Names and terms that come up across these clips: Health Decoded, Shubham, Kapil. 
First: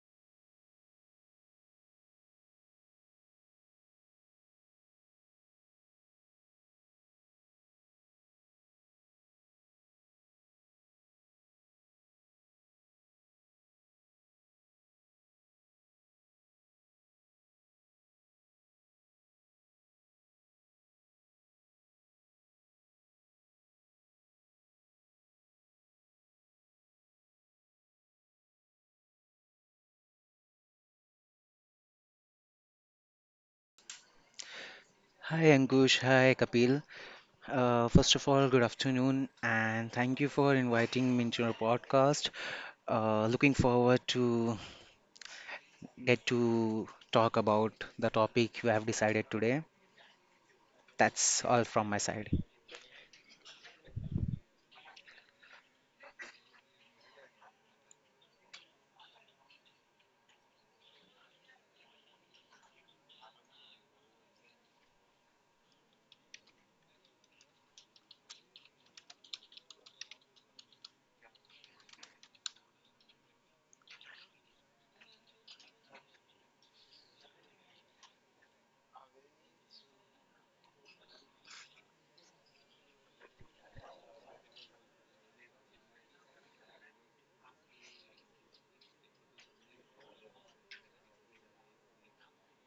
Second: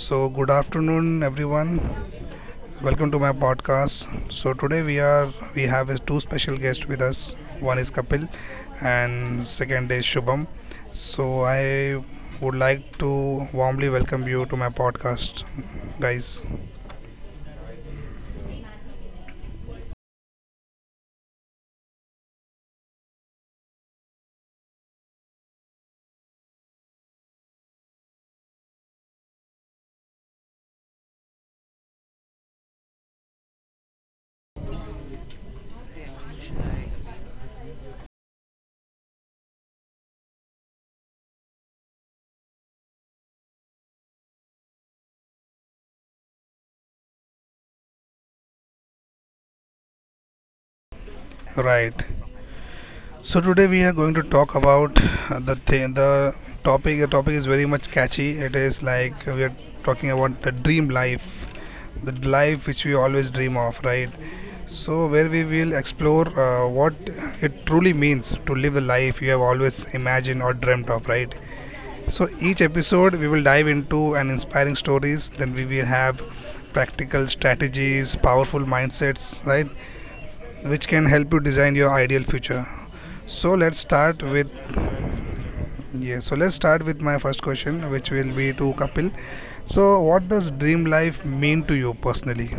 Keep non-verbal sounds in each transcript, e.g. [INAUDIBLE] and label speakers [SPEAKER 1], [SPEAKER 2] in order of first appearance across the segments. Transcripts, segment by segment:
[SPEAKER 1] So good afternoon everyone. Welcome to my podcast. So today we are We have two special guests with us. One is Kapil and second is Shubham. So I would like to warmly welcome you to my podcast guys.
[SPEAKER 2] Hi Ankush, hi Kapil. First of all, good afternoon, and thank you for inviting me into your podcast. Looking forward to get to talk about the topic you have decided today. That's all from my
[SPEAKER 1] Right.
[SPEAKER 2] side.
[SPEAKER 1] So today we are going to talk about the topic. The topic is very much catchy. It is like we are talking about the dream life, the life which we always dream of, right? So where we will explore what it truly means to live the life you have always imagined or dreamt of, right? So each episode we will dive into an inspiring stories. Then we will have practical strategies, powerful mindsets, right? Which can help you design your ideal future. So let's start with yeah. So let's start with my first question, which will be to Kapil. So what does dream life mean to you personally?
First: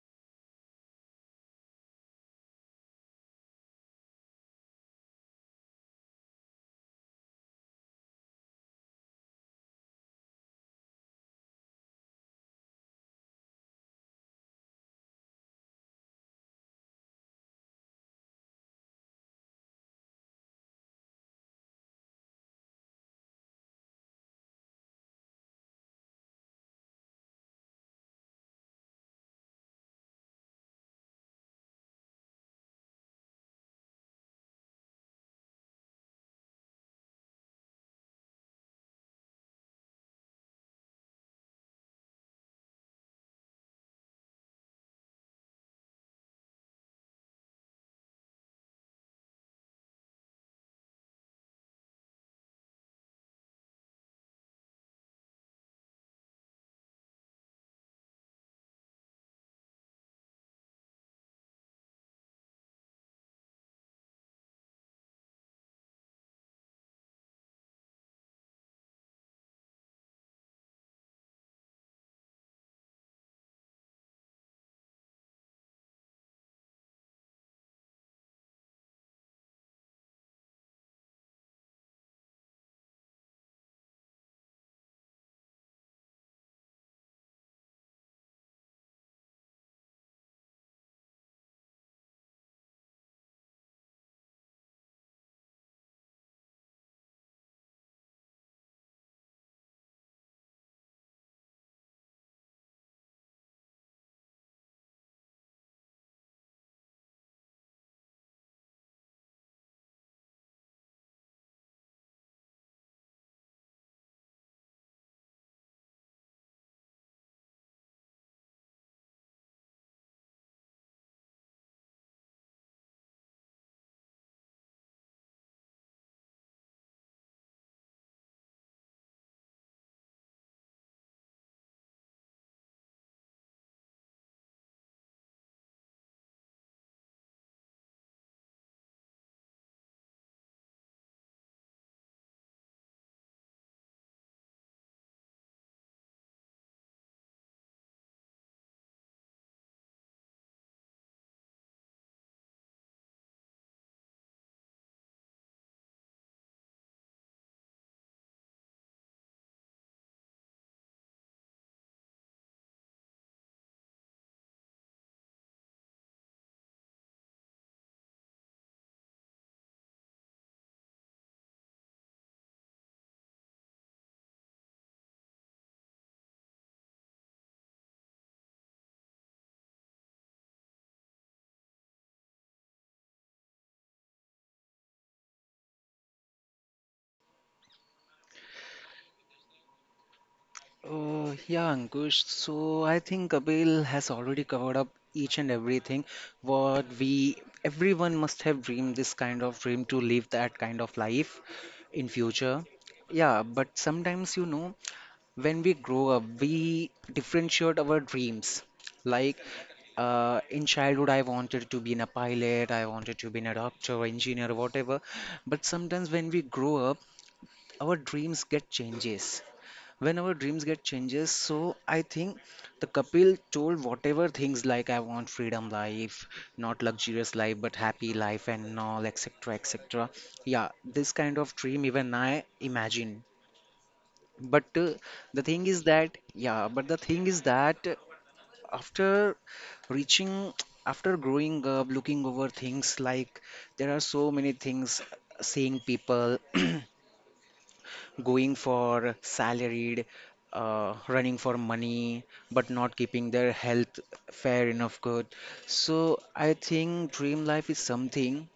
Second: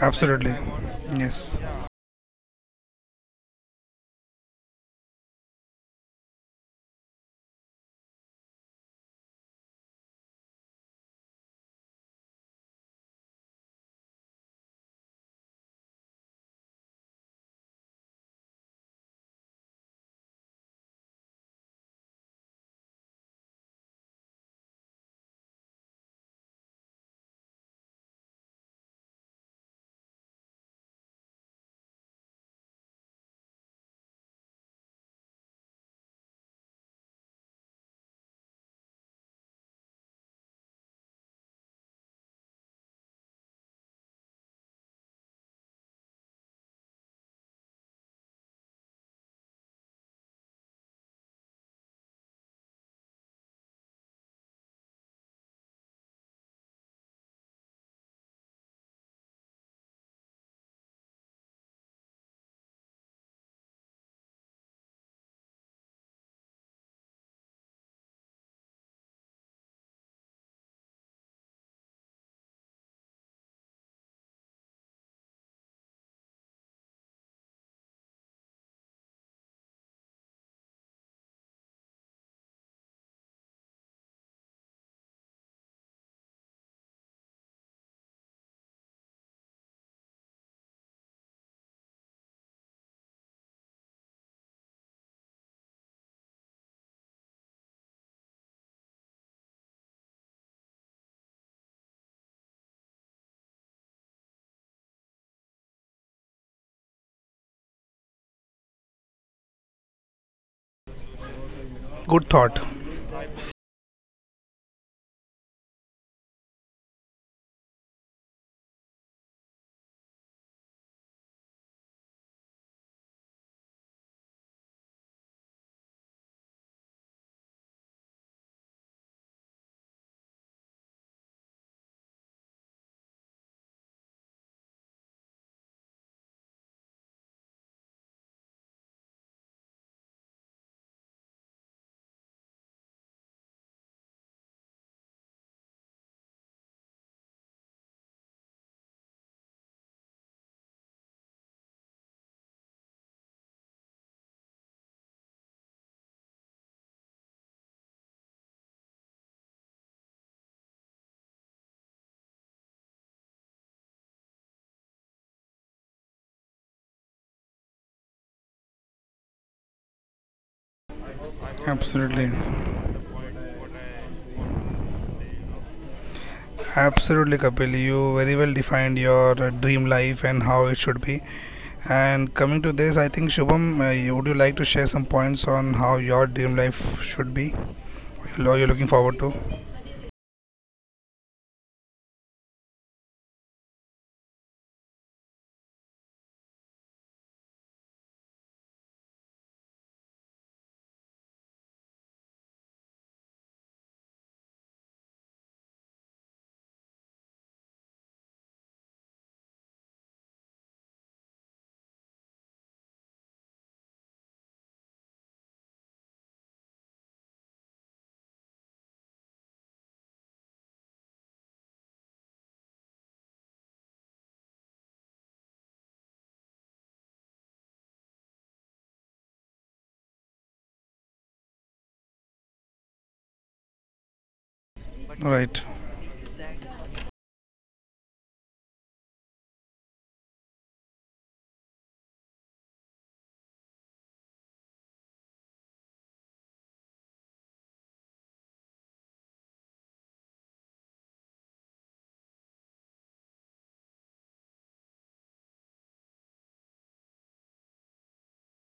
[SPEAKER 1] Absolutely. Yes. Good thought. Absolutely. Absolutely, Kapil. You very well defined your dream life and how it should be. And coming to this, I think Shubham, would you like to share some points on how your dream life should be? Or you're looking forward to?
[SPEAKER 2] Yeah, Ankush, so I think Kapil has already covered up each and everything what we everyone must have dreamed this kind of dream to live that kind of life in future. Yeah, but sometimes you know when we grow up, we differentiate our dreams. Like in childhood, I wanted to be in a pilot, I wanted to be in a doctor, engineer, whatever. But sometimes when we grow up, our dreams get changes when our dreams get changes, so I think the Kapil told whatever things like I want freedom life, not luxurious life but happy life and all, etc, etc. Yeah, this kind of dream even I imagine, but the
[SPEAKER 1] Right.
[SPEAKER 2] thing is that, yeah but the thing is that after reaching, after growing up, looking over things like there are so many things, seeing people [CLEARS THROAT] going for salaried, running for money, but not keeping their health fair enough good. So I think dream life is something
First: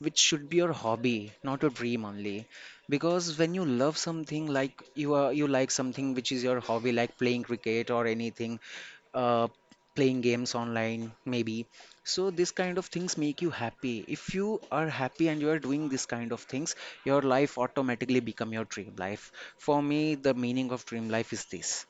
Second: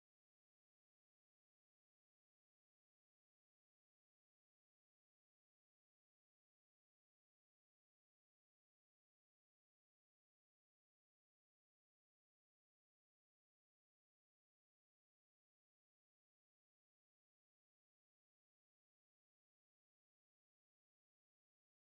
[SPEAKER 2] which should be your hobby, not a dream only. Because when you love something like you like something which is your hobby, like playing cricket or anything, uh, playing games online maybe, so this kind of things make you happy. If you are happy and you are doing this kind of things, your life automatically become your dream life. For me, the meaning of dream life is this,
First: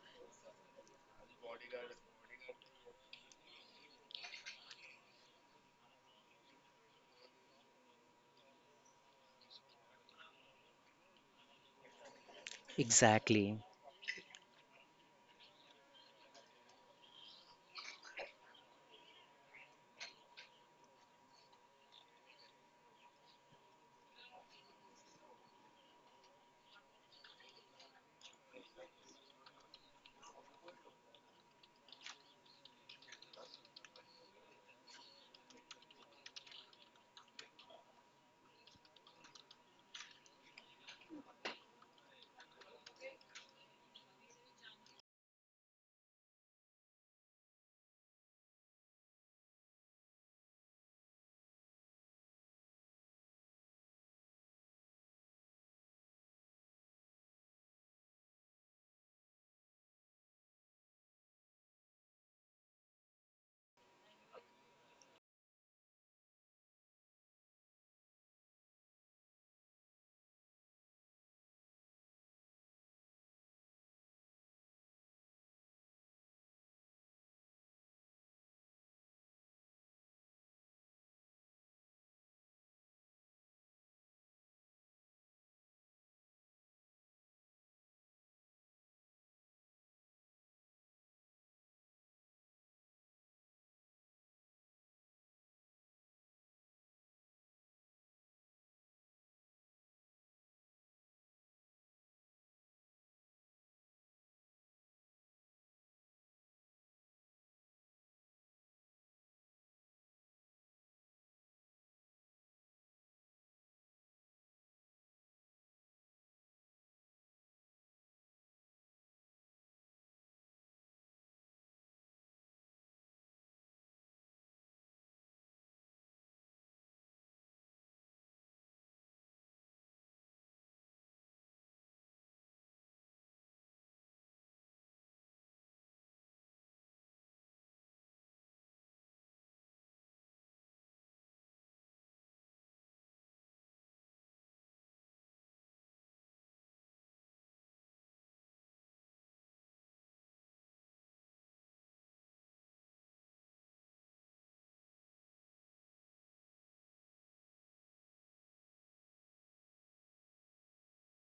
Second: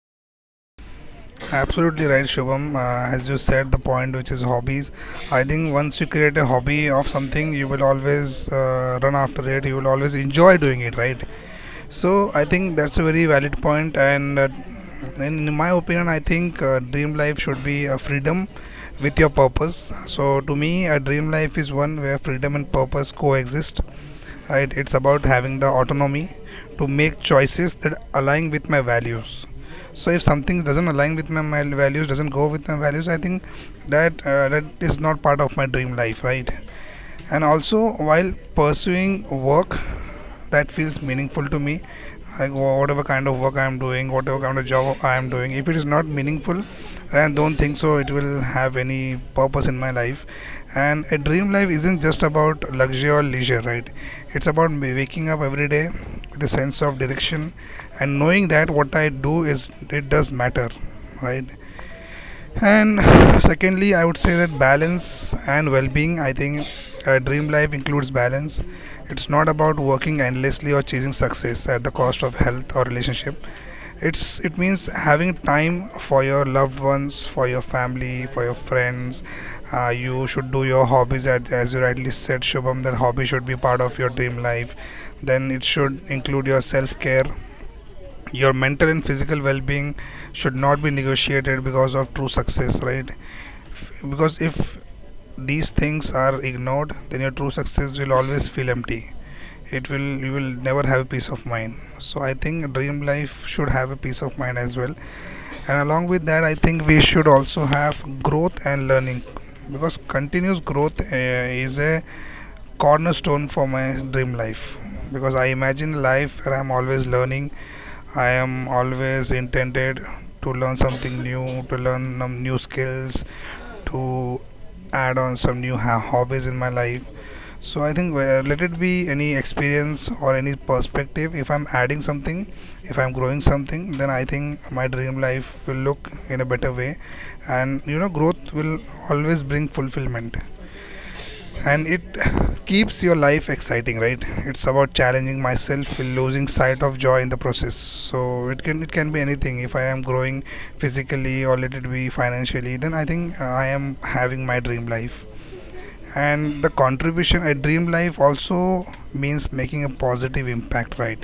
[SPEAKER 1] Absolutely right, Shubham. As you said, the point which is hobbies. I think once you create a hobby of something, you will always run after it. You will always enjoy doing it, right? So I think that's a very
[SPEAKER 2] exactly.
[SPEAKER 1] valid point. And in my opinion, I think dream life should be a freedom with your purpose. So to me, a dream life is one where freedom and purpose coexist, right? It's about having the autonomy to make choices that align with my values. So if something doesn't align with my values, doesn't go with my values, I think that that is not part of my dream life, right? And also while pursuing work that feels meaningful to me, like whatever kind of work I am doing, whatever kind of job I am doing, if it is not meaningful, I don't think so it will have any purpose in my life. And a dream life isn't just about luxury or leisure, right? It's about me waking up every day with a sense of direction and knowing that what I do, is it does matter, right? And secondly, I would say that balance and well being. I think a dream life includes balance. It's not about working endlessly or chasing success at the cost of health or relationship. It means having time for your loved ones, for your family, for your friends. You should do your hobbies at, as you rightly said, Shubham, that hobby should be part of your dream life. Then it should include your self care. Your mental and physical well being should not be negotiated because of true success, right? Because if these things are ignored, then your true success will always feel empty. It will, you will never have peace of mind. So I think dream life should have a peace of mind as well. And along with that, I think we should also have growth and learning, because continuous growth is a cornerstone for my dream life, because I imagine a life where I'm always learning. I am always intended to learn something new, to learn new skills, to add on some new hobbies in my life. So I think let it be any experience or any perspective. If I'm adding something, if I'm growing something, then I think my dream life will look in a better way, and you know, growth will always bring fulfillment and it keeps your life exciting, right? It's about challenging myself, losing sight of joy in the process. So it can be anything. If I am growing physically or let it be financially, then I think I am having my dream life. And the contribution at dream life also means making a positive impact, right?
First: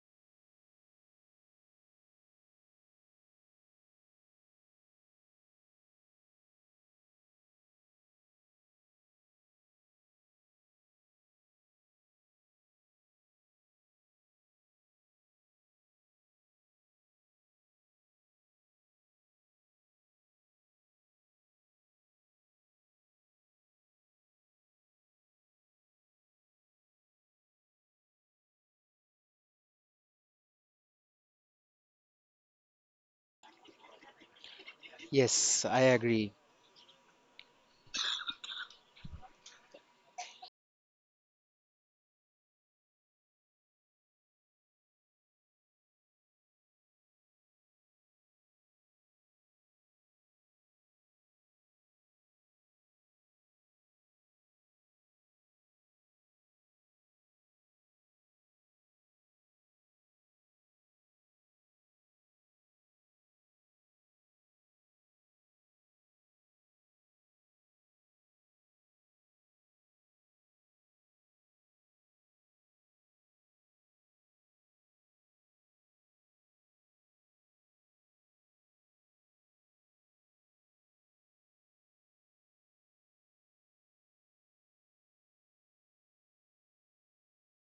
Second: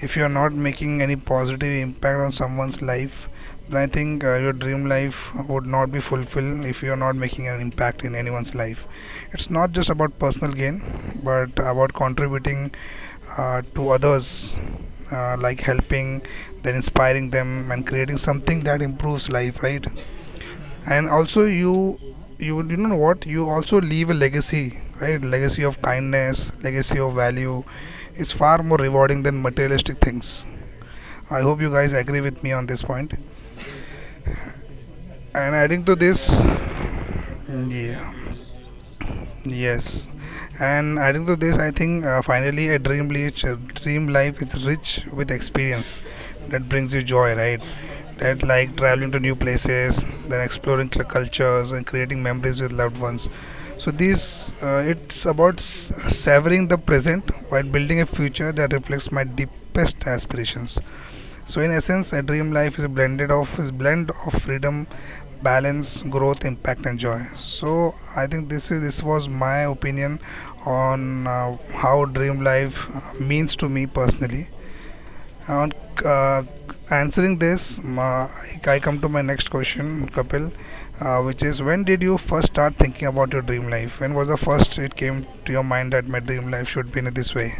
[SPEAKER 1] If you are not making any positive impact on someone's life, then I think your dream life would not be fulfilled. If you are not making an impact in anyone's life, it's not just about personal gain, but about contributing to others, like helping, then inspiring them and creating something that improves life, right? And also you know what, you also leave a legacy, right? Legacy of kindness, legacy of value is far more rewarding than materialistic things. I hope you guys agree with me on this point. And
[SPEAKER 2] Yes, I
[SPEAKER 1] adding to
[SPEAKER 2] agree.
[SPEAKER 1] this, yeah. Yes, and adding to this, I think finally a dream life is rich with experience that brings you joy, right? That like traveling to new places, then exploring cultures and creating memories with loved ones. So these, it's about savoring the present while building a future that reflects my deepest aspirations. So in essence, a dream life is a blend of freedom, balance, growth, impact, and joy. So I think this was my opinion on how dream life means to me personally. On uh, answering this, I come to my next question, Kapil, which is, when did you first start thinking about your dream life? When was the first it came to your mind that my dream life should be in this way?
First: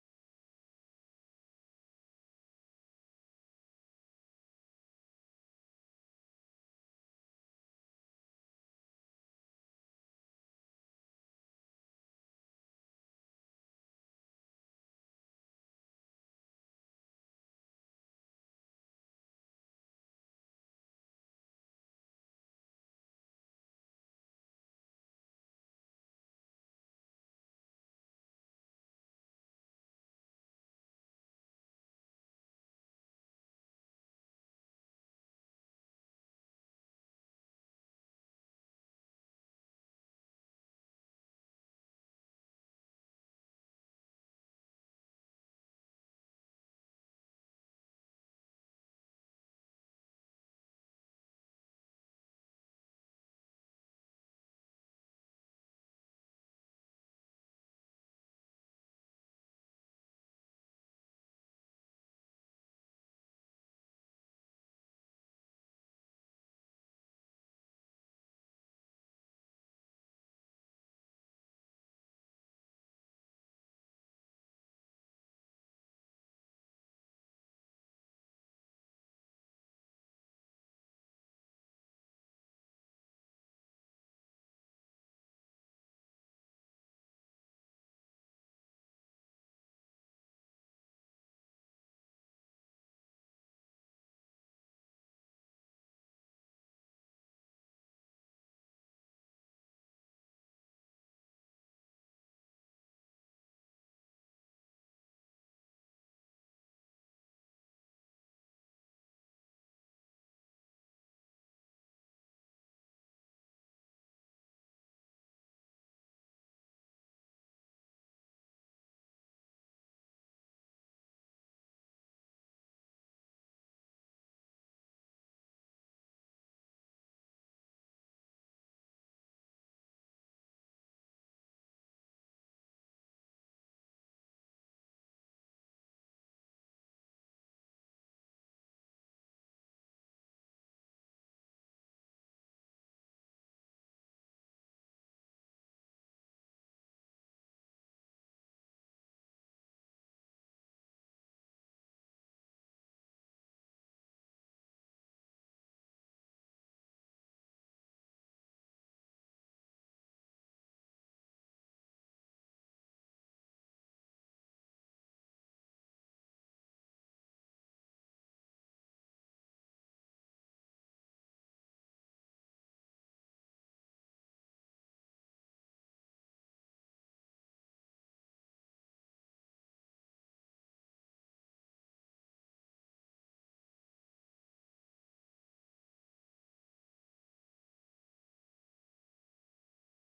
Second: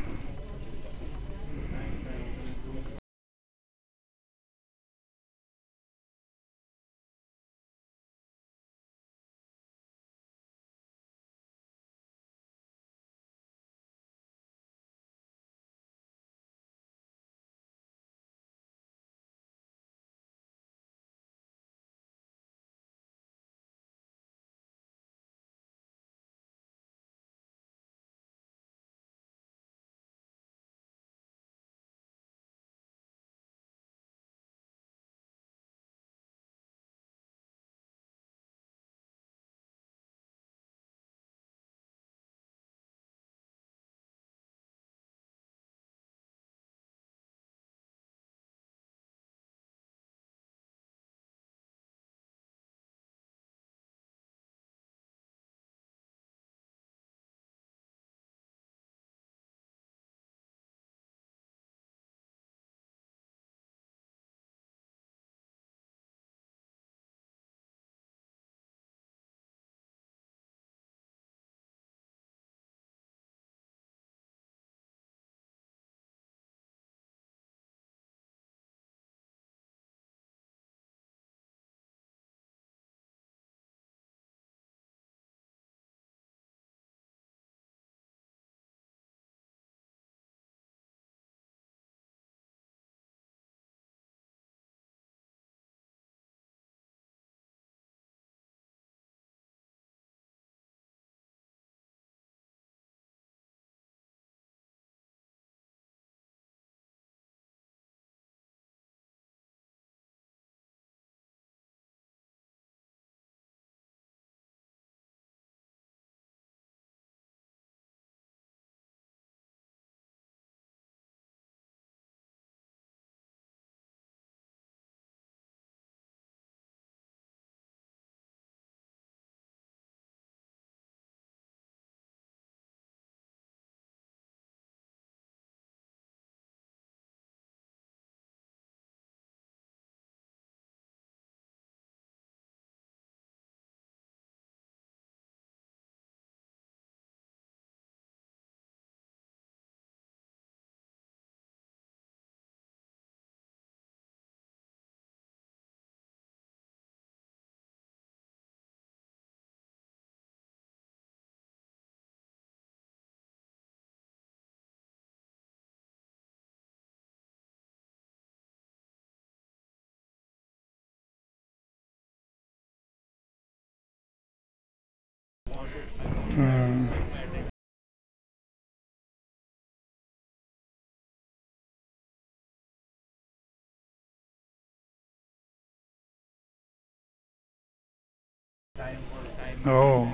[SPEAKER 1] Oh,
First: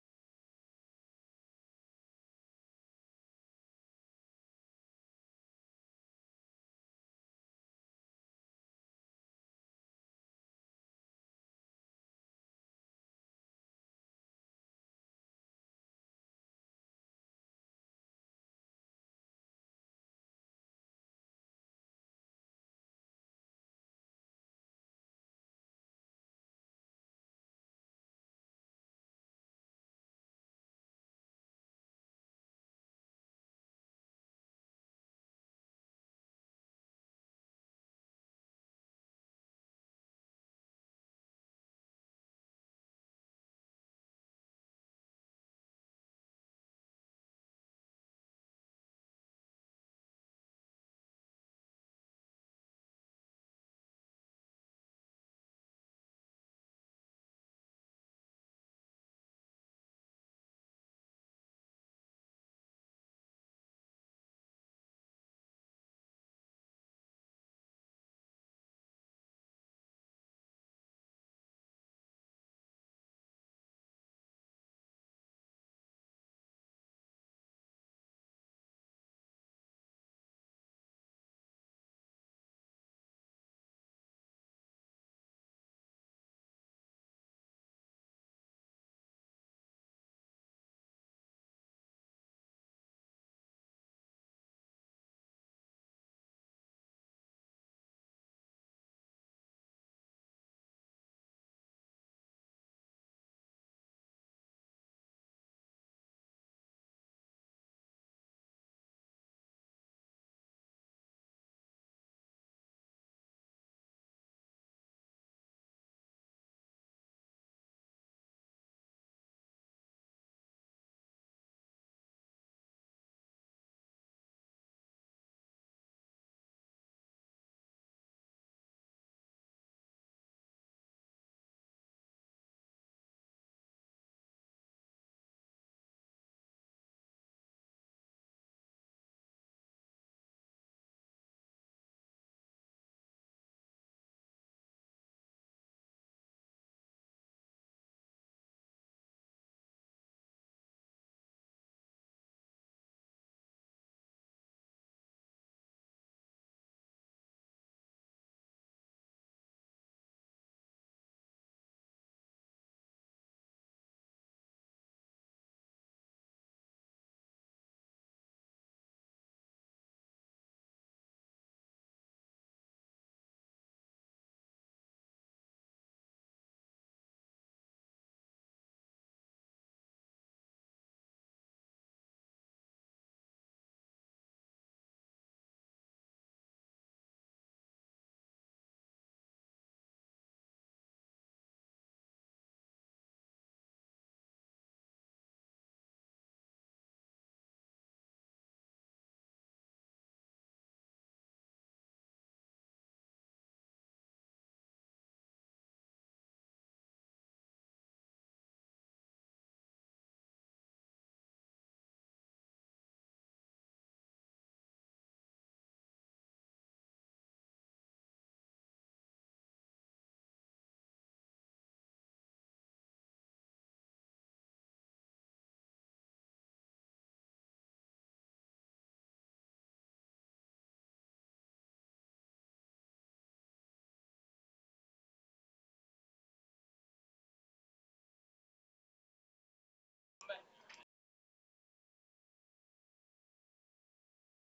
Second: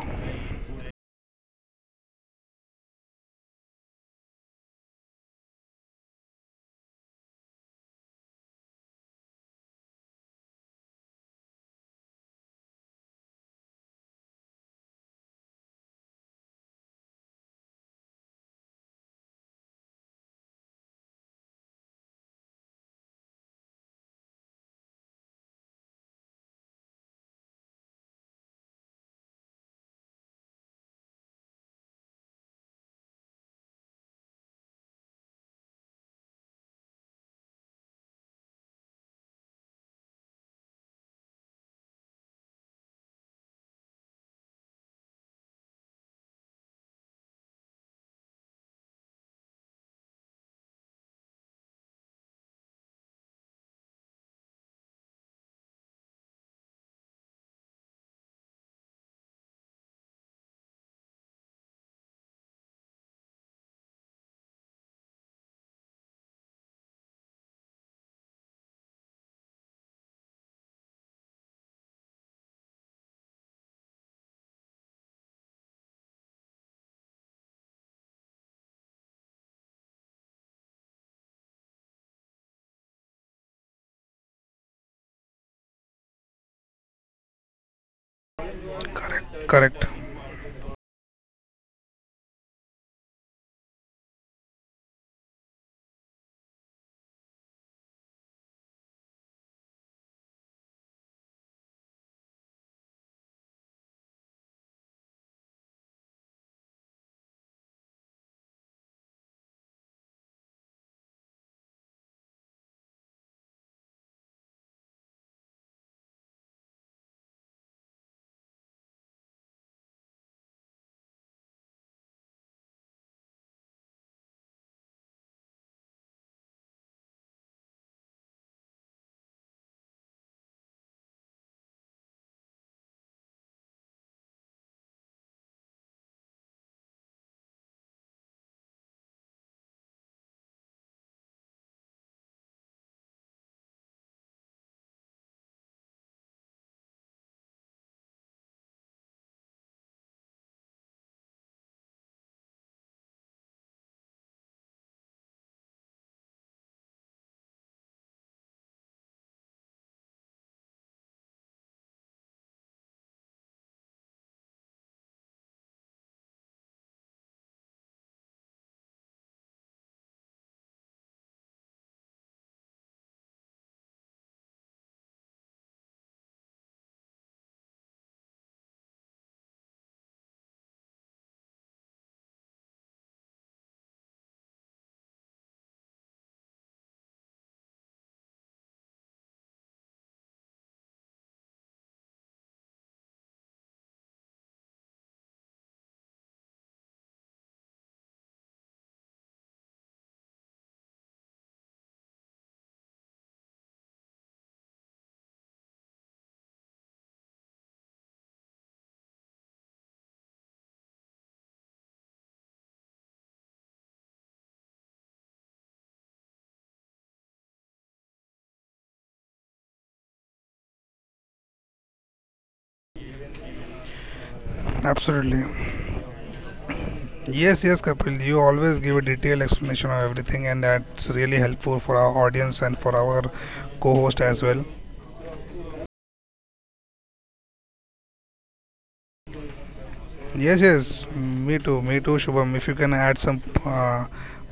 [SPEAKER 1] correct, correct, absolutely. Yes, yes, Kapil, you always give a detailed explanation of everything, and that's really helpful for our audience and for our co host as well. Yes, yes, me too, Shubham. If you can add some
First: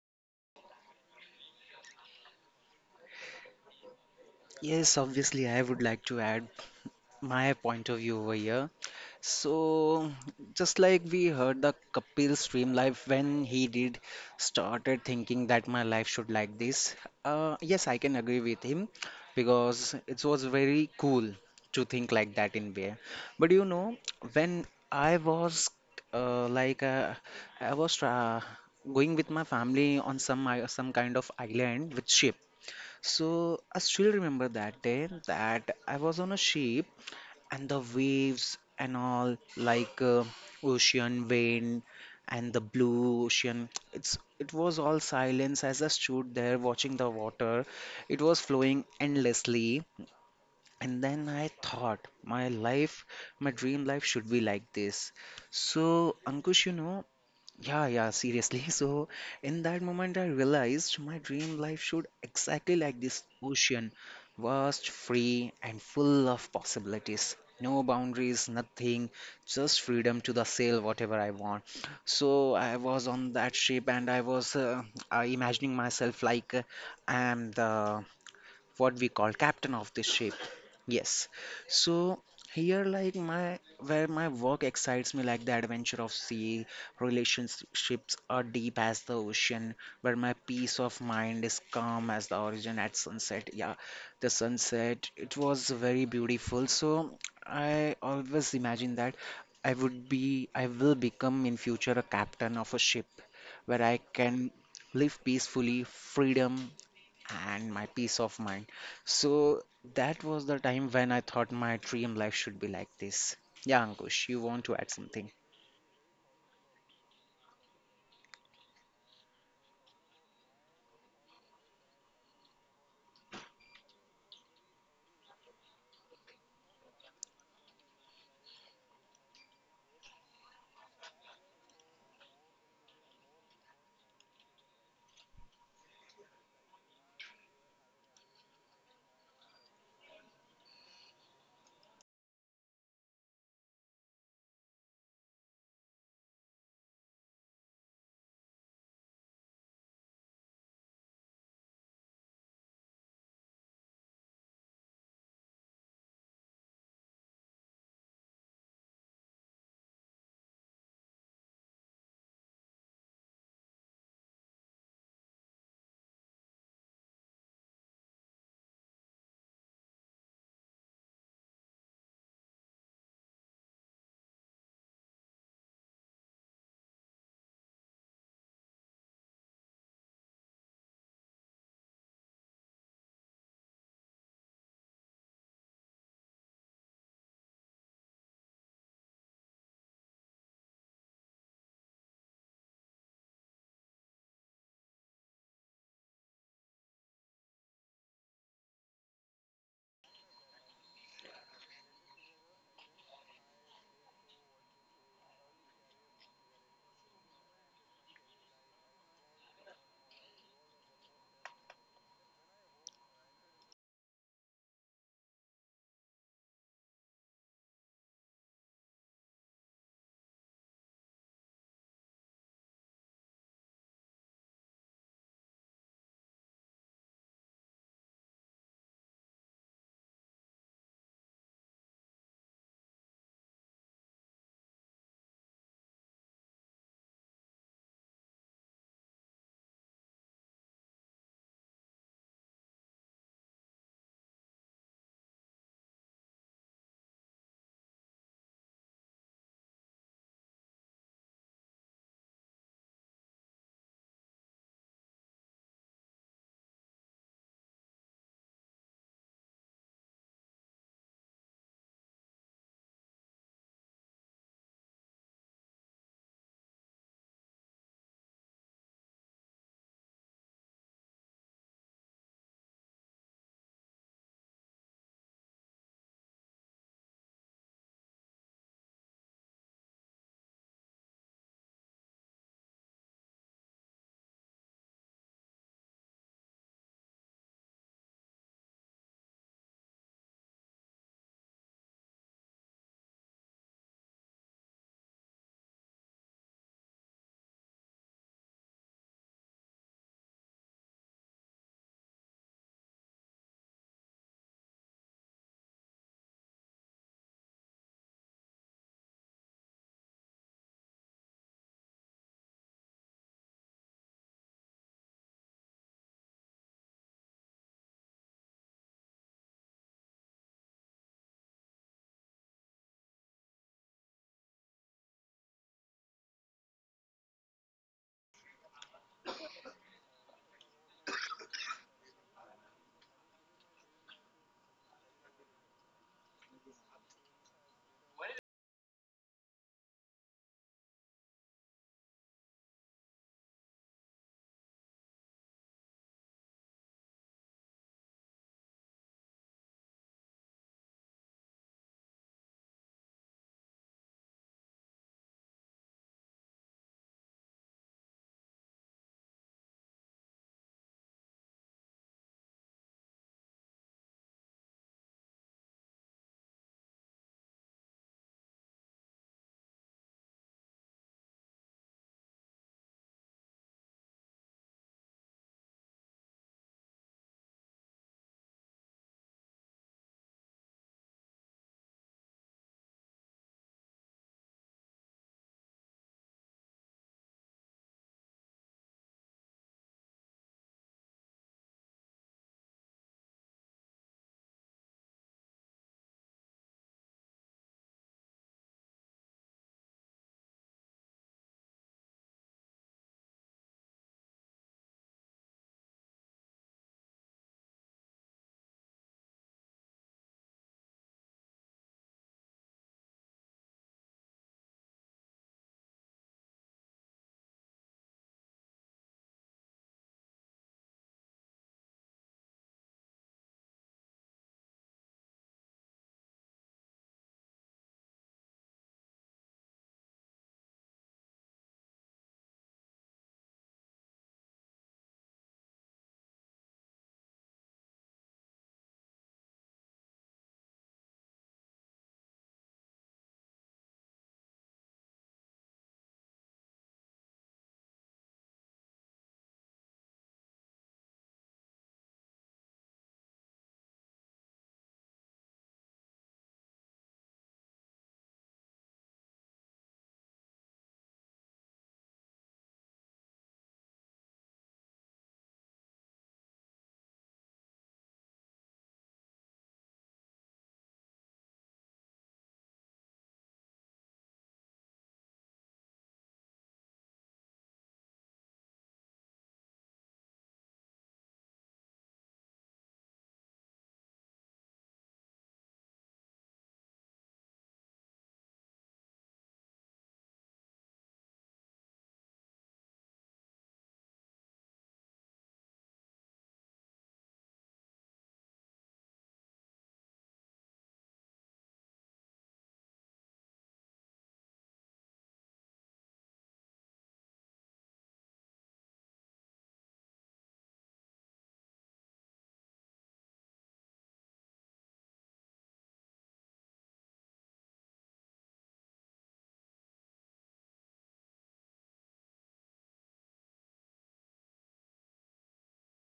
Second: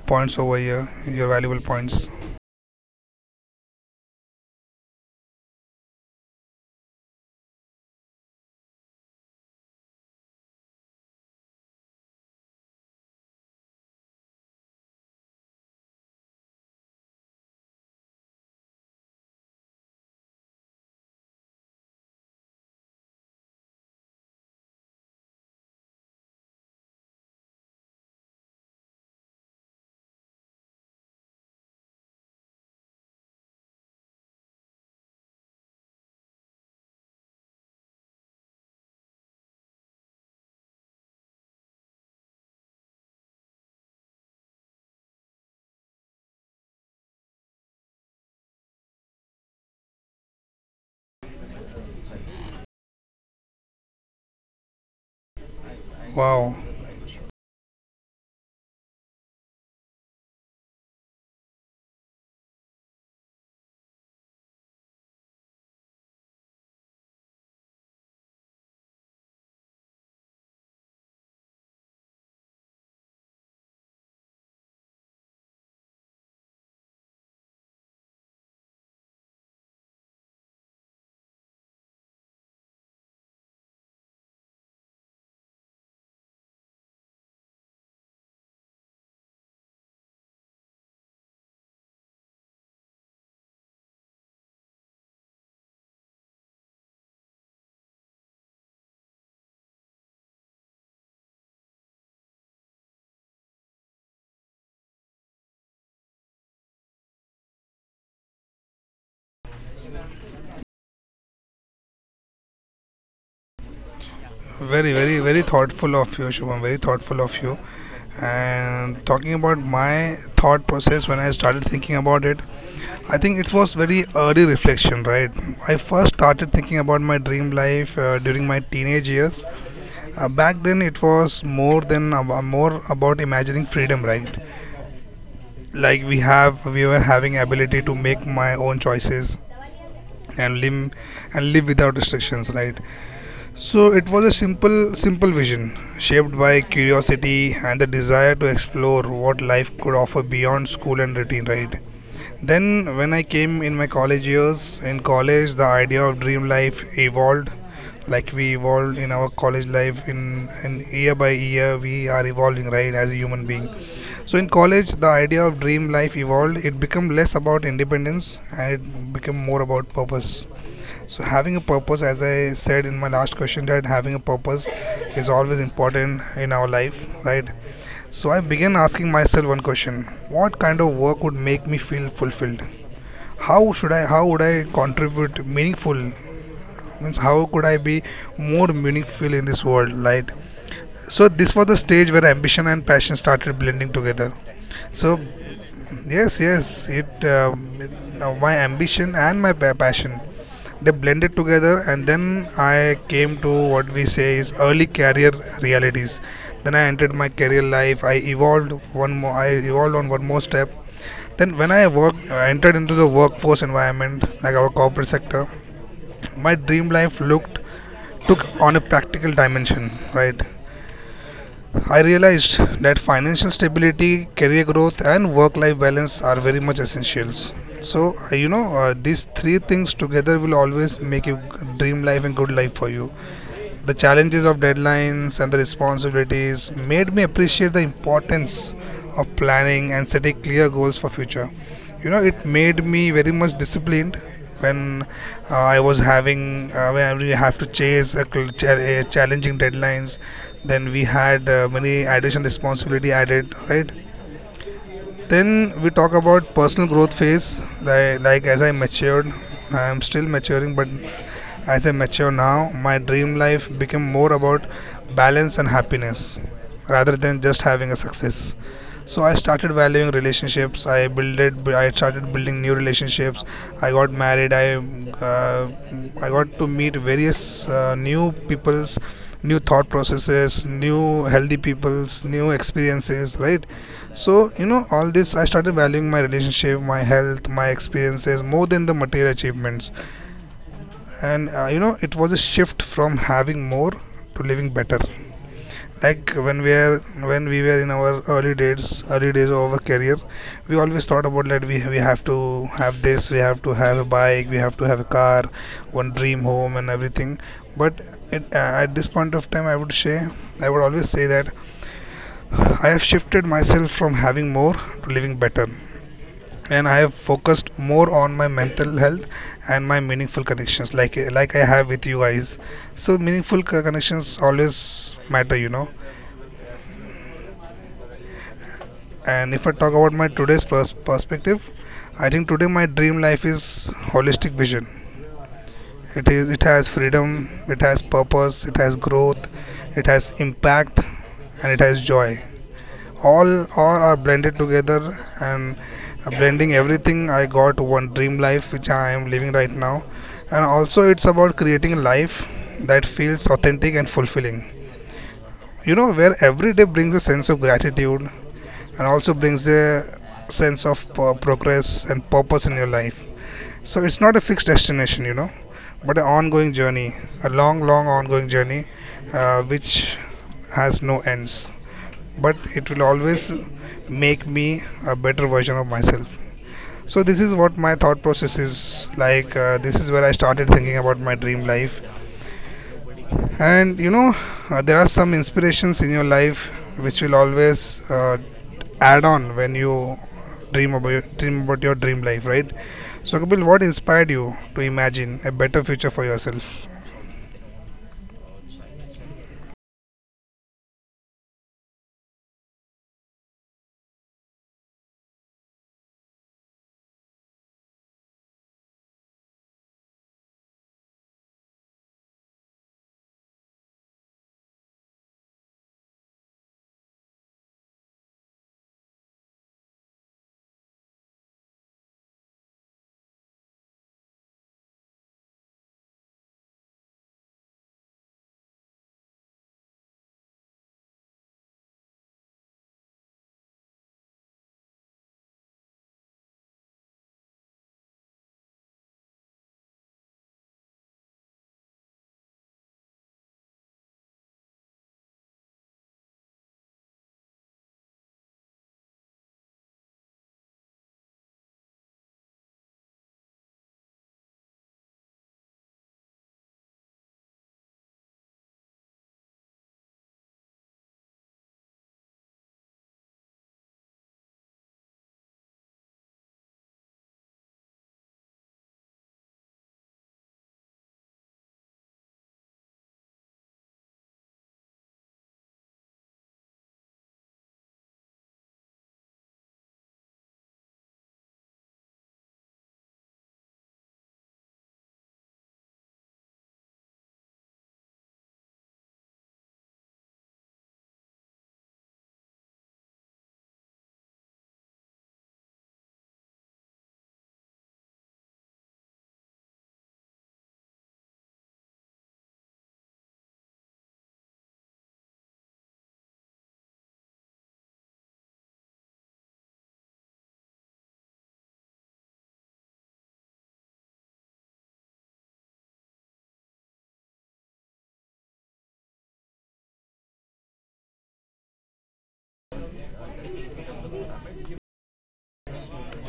[SPEAKER 1] points over here, your valuable points.
[SPEAKER 2] Yes, obviously I would like to add my point of view over here. So, just like we heard the Kapil stream live when he did started thinking that my life should like this. Yes, I can agree with him because it was very cool to think like that in way. But you know, when I was like I was tra going with my family on some some kind of island with ship. So I still remember that day that I was on a ship, and the waves and all, ocean wind and the blue ocean, it's it was all silence as I stood there watching the water. It was flowing endlessly, and then I thought my life, my dream life should be like this. So
[SPEAKER 1] Wow,
[SPEAKER 2] Ankush, you know, yeah, yeah, seriously. [LAUGHS] So, in that moment, I realized my dream life should exactly like this ocean, vast, free, and full of possibilities. No boundaries, nothing, just freedom to the sail whatever I want. So I was on that ship and I was imagining myself like I am the what we call captain of the ship. Yes, so here like my, where my work excites me like the adventure of sea, relationships are deep as the ocean, where my peace of mind is calm as the origin at sunset. Yeah, the sunset it was very beautiful. So I always imagine that I would be I will become in future a captain of a ship where I can live peacefully, freedom, and my peace of mind. So that was the time when I thought my dream life should be like this. Yeah, Ankush, you want to
[SPEAKER 1] very,
[SPEAKER 2] add
[SPEAKER 1] very, very
[SPEAKER 2] something?
[SPEAKER 1] thoughtful of you, Shubham, very thoughtful of you. And talking about my thought process when I started thinking about it, I think it was very early reflection, right? I first started thinking about my dream life during my teenage years. Back then, it was more than more about imagining freedom, right? Like we have, we were having ability to make my own choices and live, and live without restrictions, right? So it was a simple vision shaped by curiosity and the desire to explore what life could offer beyond school and routine, right? Then, when I came in my college years, in college, the idea of dream life evolved. Like we evolved in our college life, in year by year, we are evolving, right, as a human being. So, in college, the idea of dream life evolved. It became less about independence and it became more about purpose. So, having a purpose, as I said in my last question, that having a purpose is always important in our life, right? So I began asking myself one question: what kind of work would make me feel fulfilled? How would I contribute meaningful, means how could I be more meaningful in this world, right? So this was the stage where ambition and passion started blending together. So, yes, yes, it, it now my ambition and my passion, they blended together, and then I came to what we say is early career realities. Then I entered my career life. I evolved one more. I evolved on one more step. Then when I worked, I entered into the workforce environment, like our corporate sector, my dream life looked took on a practical dimension, right? I realized that financial stability, career growth, and work-life balance are very much essentials. So you know, these three things together will always make a dream life and good life for you. The challenges of deadlines and the responsibilities made me appreciate the importance of planning and setting clear goals for future. You know, it made me very much disciplined when I was having when we have to chase a, a challenging deadlines. Then we had many additional responsibility added, right? Then we talk about personal growth phase. Like as I matured, I am still maturing, but as I mature now, my dream life became more about balance and happiness rather than just having a success. So I started valuing relationships. I builded. I started building new relationships. I got married. Uh, I got to meet various new peoples, new thought processes, new healthy peoples, new experiences. Right. So you know all this. I started valuing my relationship, my health, my experiences more than the material achievements and you know, it was a shift from having more to living better. like when we are when we were in our early days, of our career, we always thought about that we have to have this, we have to have a bike, we have to have a car, one dream home and everything. But at this point of time I would say, I would always say, that I have shifted myself from having more to living better. And I have focused more on my mental health and my meaningful connections, like I have with you guys. So meaningful connections always matter, you know. And if I talk about my today's perspective, I think today my dream life is holistic vision. It has freedom, it has purpose, it has growth, it has impact, and it has joy. All are blended together, and blending everything, I got one dream life which I am living right now. And also, it's about creating a life that feels authentic and fulfilling, you know, where every day brings a sense of gratitude and also brings a sense of progress and purpose in your life. So it's not a fixed destination, you know, but an ongoing journey, a long, long ongoing journey, which has no ends, but it will always make me a better version of myself. So this is what my thought process is like. This is where I started thinking about my dream life, and you know, there are some inspirations in your life which will always add on when you dream about your dream life, right? So Kapil, what inspired you to imagine a better future for yourself?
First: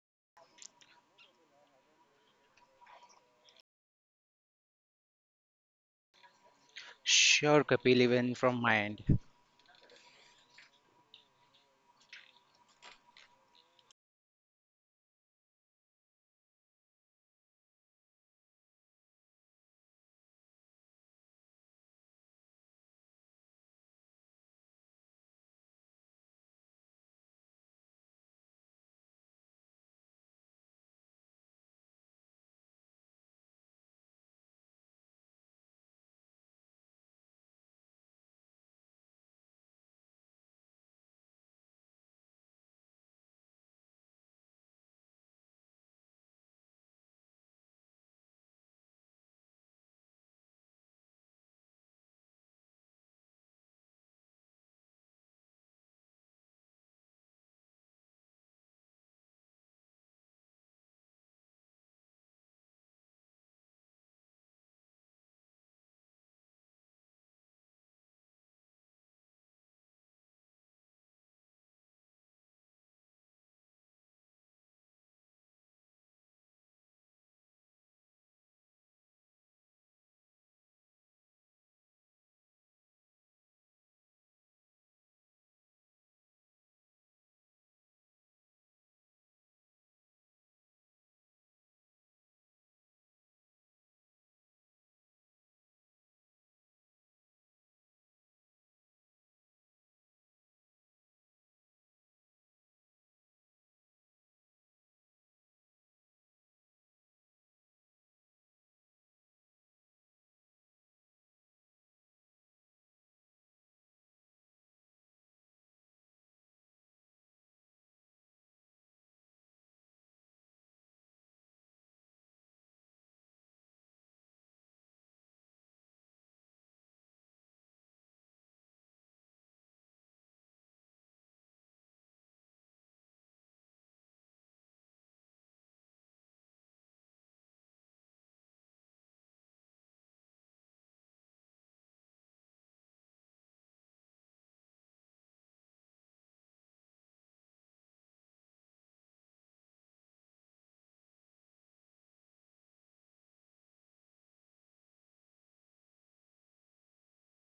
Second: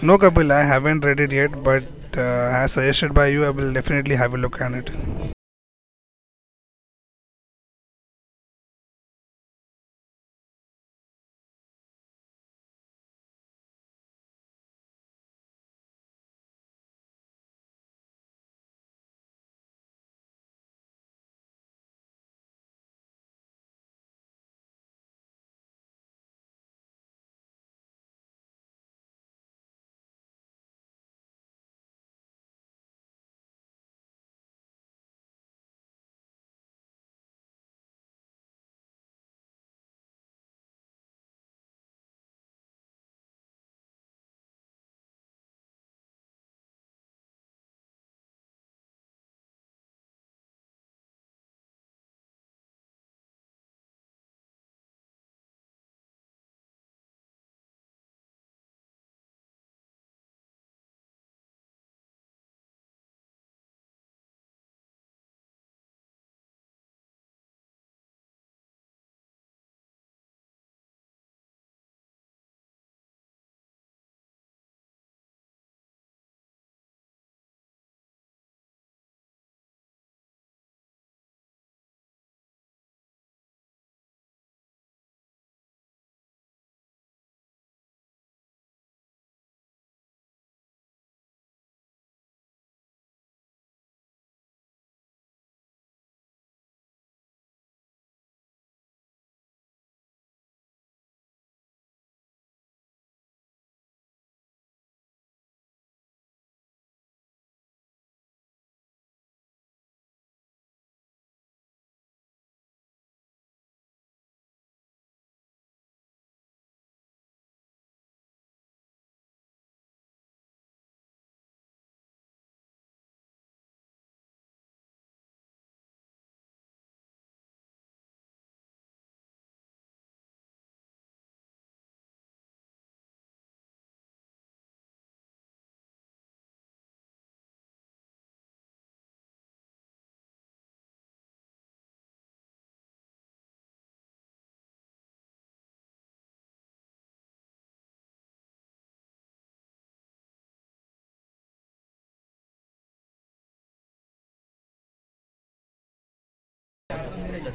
[SPEAKER 1] No, Kapil, I haven't read it yet, but uh, as suggested by you, I will definitely have a look at it.
[SPEAKER 2] Sure, Kapil, even from my end.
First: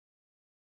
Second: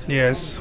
[SPEAKER 1] Yes,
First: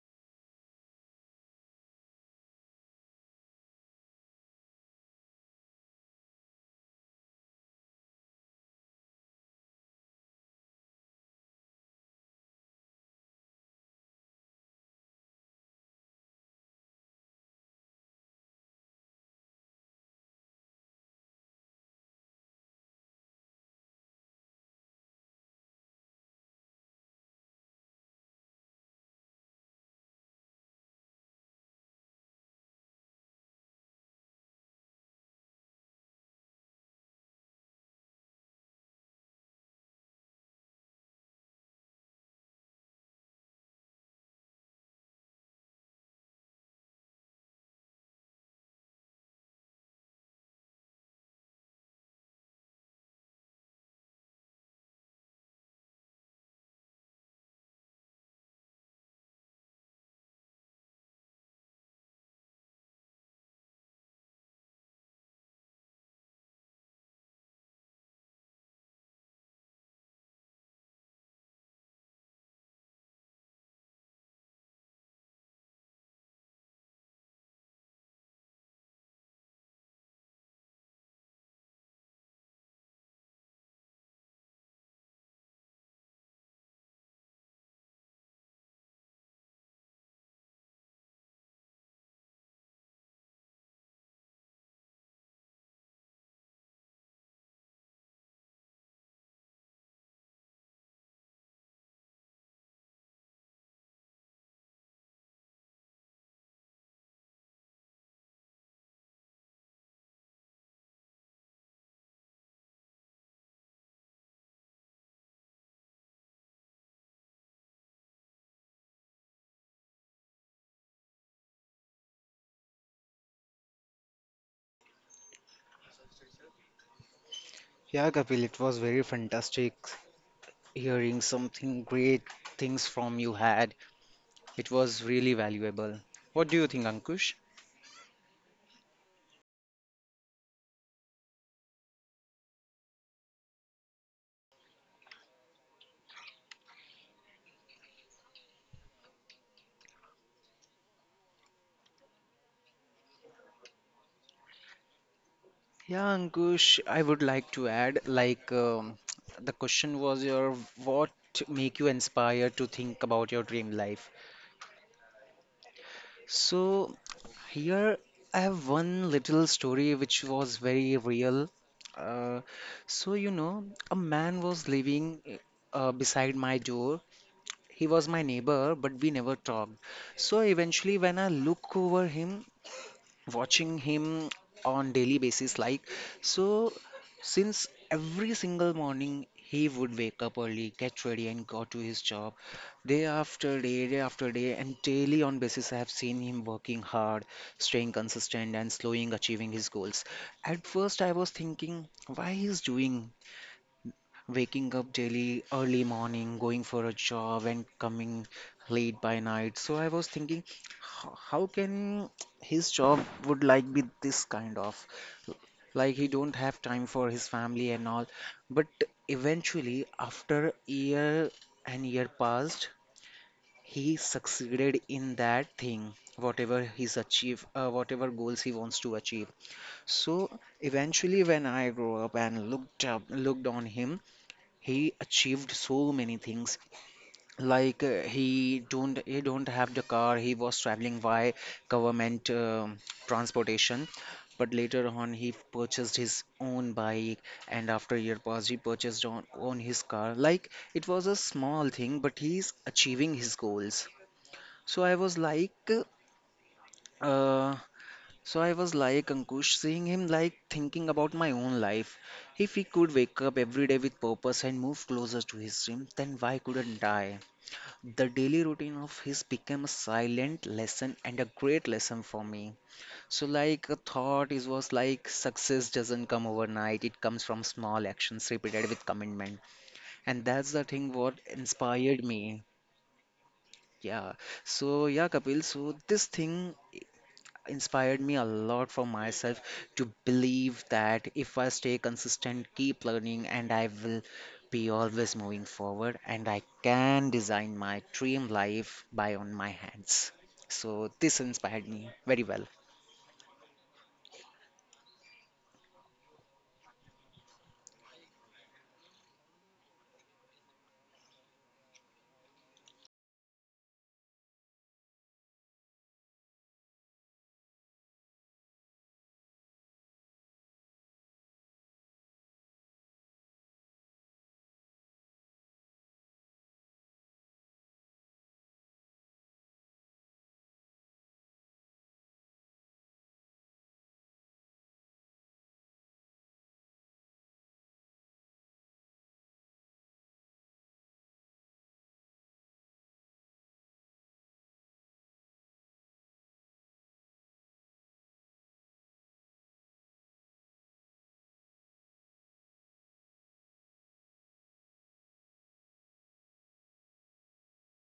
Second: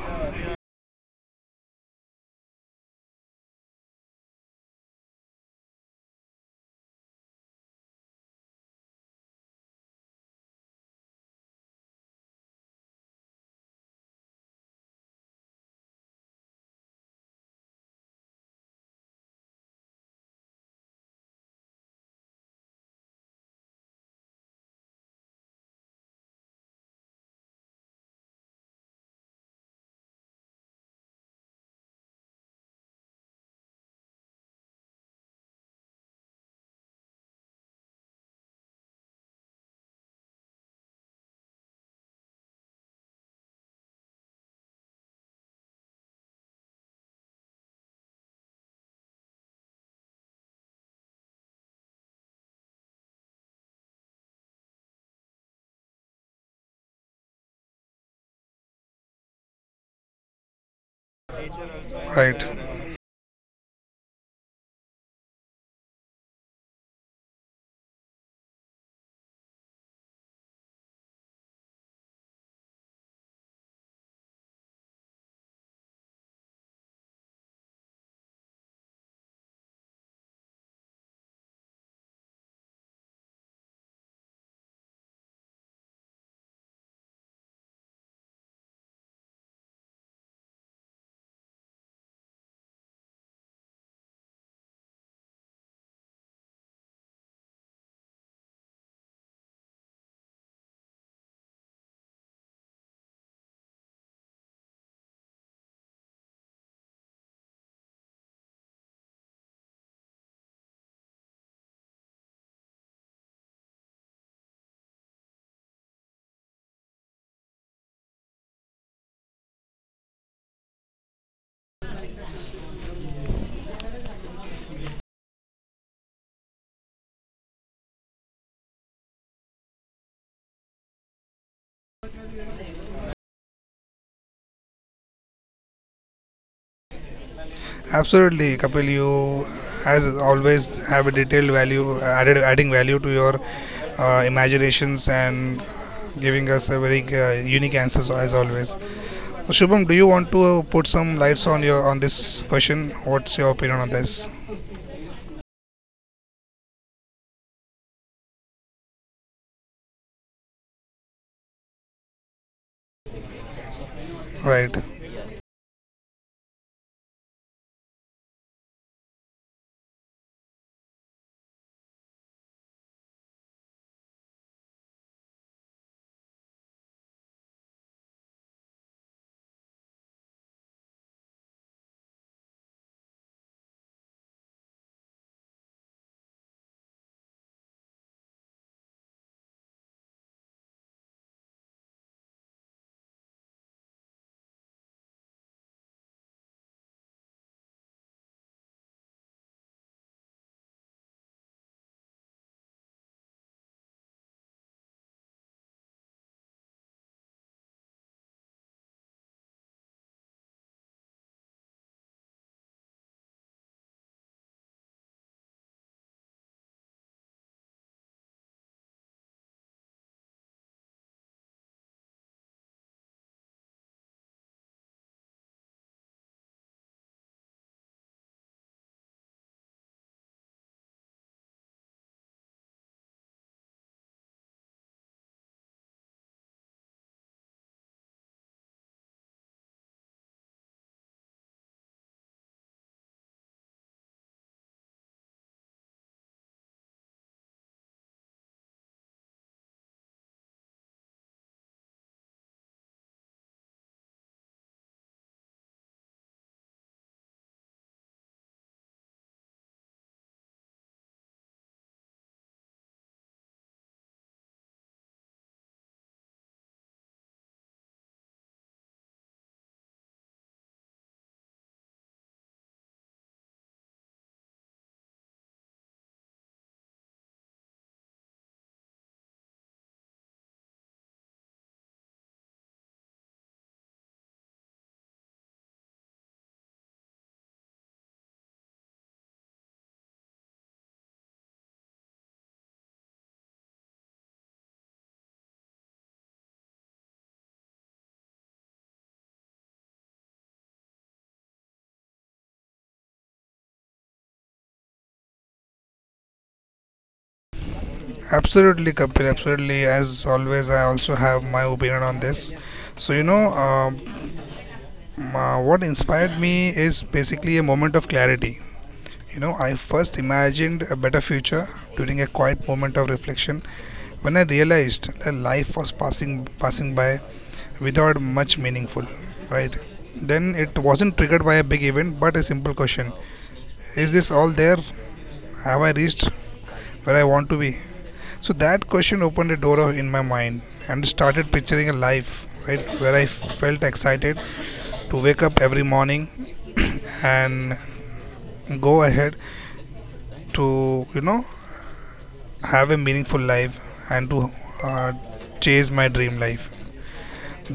[SPEAKER 1] right.
[SPEAKER 2] Yeah, Kapil, it was very fantastic hearing something great things from you had. It was really valuable. What do you think, Ankush?
[SPEAKER 1] Absolutely, Kapil. You, as always, have a detailed value added, adding value to your imaginations and giving us a very unique answers as always. So, Shubham, do you want to put some lights on your on this question? What's your opinion on this?
[SPEAKER 2] Yeah, Ankush, I would like to add like the question was your what make you inspired to think about your dream life?
[SPEAKER 1] Right.
[SPEAKER 2] So here I have one little story which was very real. Uh, so you know, a man was living beside my door. He was my neighbor, but we never talked. So eventually, when I look over him, watching him on daily basis like, so since every single morning he would wake up early, get ready, and go to his job, day after day, day after day, and daily on basis I have seen him working hard, staying consistent, and slowing achieving his goals. At first I was thinking why he's doing, waking up daily early morning, going for a job and coming late by night. So I was thinking, "Ho- how can his job would like be this kind of, like he don't have time for his family and all." But eventually after year and year passed, he succeeded in that thing, whatever he's achieved, whatever goals he wants to achieve. So eventually when I grew up and looked on him, he achieved so many things. Like he don't have the car. He was traveling by government transportation, but later on he purchased his own bike, and after year pass he purchased on his car. Like it was a small thing but he's achieving his goals. so i was like uh, so I was like, Ankush, seeing him like, thinking about my own life. If he could wake up every day with purpose and move closer to his dream, then why couldn't I? The daily routine of his became a silent lesson and a great lesson for me. So like a thought is was like, success doesn't come overnight, it comes from small actions repeated with commitment. And that's the thing what inspired me. Yeah. So yeah, Kapil, so this thing inspired me a lot for myself, to believe that if I stay consistent, keep learning, and I will be always moving forward, and I can design my dream life by on my hands. So this inspired me very well.
[SPEAKER 1] Absolutely, Kapil. Absolutely. As always, I also have my opinion on this. So, you know, what inspired me is basically a moment of clarity. You know, I first imagined a better future during a quiet moment of reflection when I realized that life was passing by without much meaningful, right? Then it wasn't triggered by a big event but a simple question. Is this all there? Have I reached where I want to be? So that question opened a door in my mind and started picturing a life, right, where I felt excited to wake up every morning [CLEARS THROAT] and go ahead to, you know, have a meaningful life and to uh, chase my dream life.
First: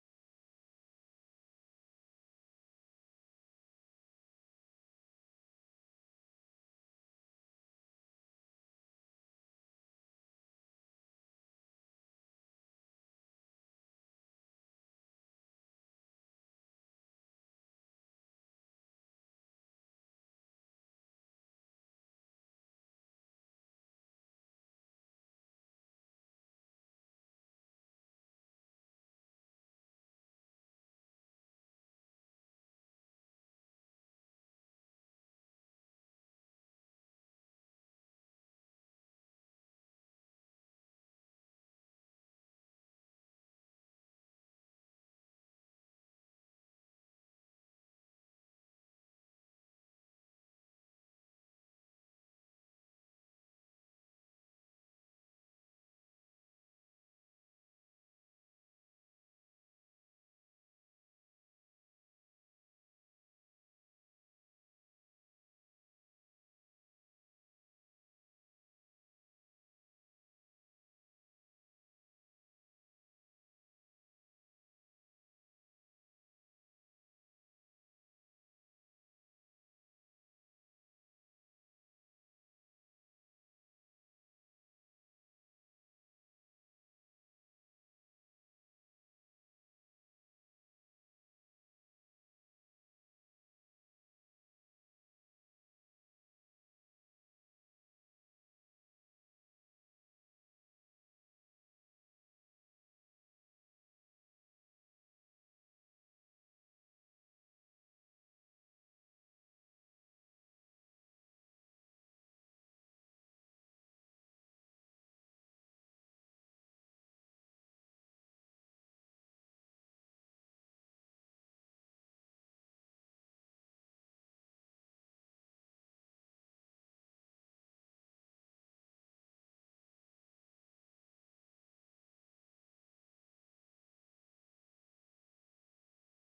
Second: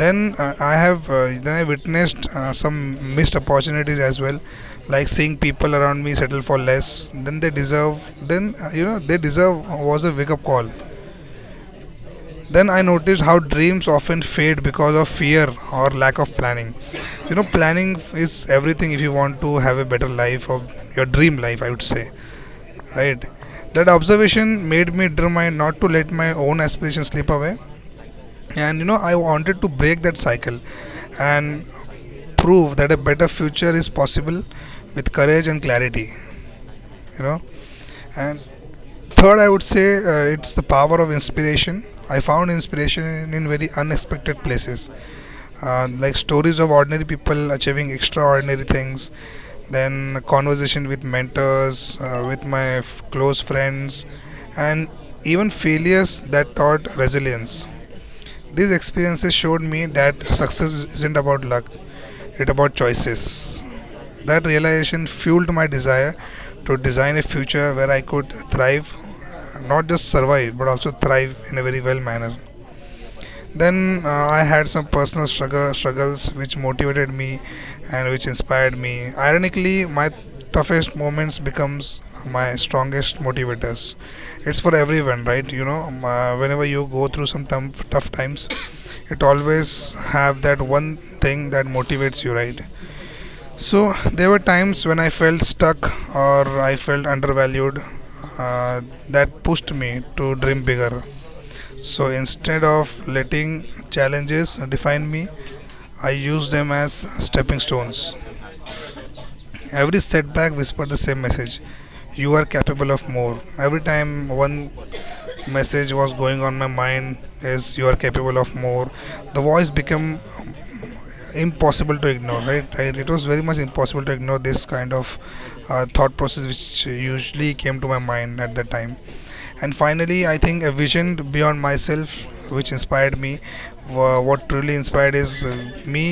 [SPEAKER 1] Then uh, i have uh, then I witnessed some missed opportunities as well, like seeing people around me settle for less than they deserve. Then You know, they deserve, was a wake up call. Then I noticed how dreams often fade because of fear or lack of planning. You know, planning is everything if you want to have a better life or your dream life, I would say, right? That observation made me determined not to let my own aspirations slip away. And you know, I wanted to break that cycle and prove that a better future is possible with courage and clarity, you know. And third, I would say, it's the power of inspiration. I found inspiration in very unexpected places, like stories of ordinary people achieving extraordinary things, then conversation with mentors, with my close friends, and even failures that taught resilience. These experiences showed me that success isn't about luck, it's about choices. That realization fueled my desire to design a future where I could thrive, not just survive but also thrive in a very well manner. Then I had some personal struggles which motivated me and which inspired me. Ironically, my toughest moments becomes my strongest motivators. It's for everyone, right? You know, whenever you go through some tough times, it always have that one thing that motivates you, right? So there were times when I felt stuck or I felt undervalued. Uh, that pushed me to dream bigger. So instead of letting challenges define me, I use them as stepping stones. Every setback whispered the same message: you are capable of more. Every time one message was going on my mind is you are capable of more, the voice became impossible to ignore, right? It was very much impossible to ignore this kind of thought process which usually came to my mind at that time. And finally, I think a vision beyond myself which inspired me. What truly inspired is me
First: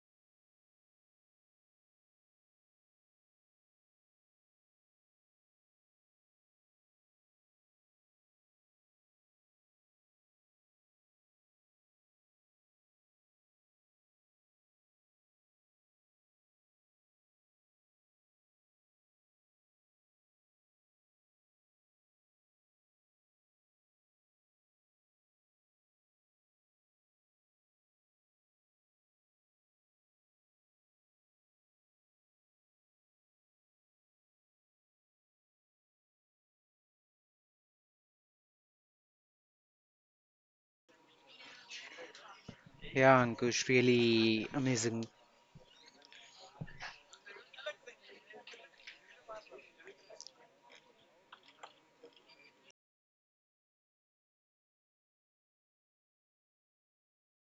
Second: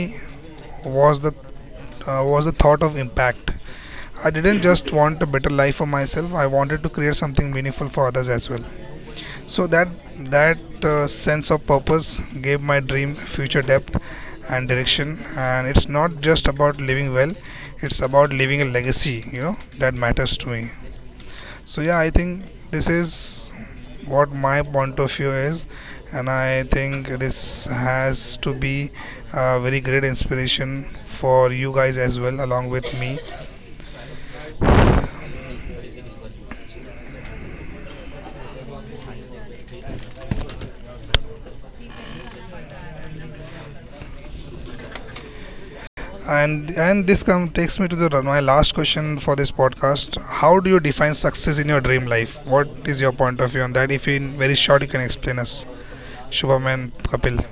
[SPEAKER 1] was the, was the thought of impact. I didn't just want a better life for myself. I wanted to create something meaningful for others as well. So that sense of purpose gave my dream future depth and direction. And it's not just about living well; it's about leaving a legacy. You know that matters to me. So yeah, I think this is what my point of view is, and I think this has to be a very great inspiration for you guys as well, along with me.
[SPEAKER 2] Yeah, Ankush, really amazing.
[SPEAKER 1] And this come takes me to the my last question for this podcast. How do you define success in your dream life? What is your point of view on that? If in very short, you can explain us, Shubham and Kapil.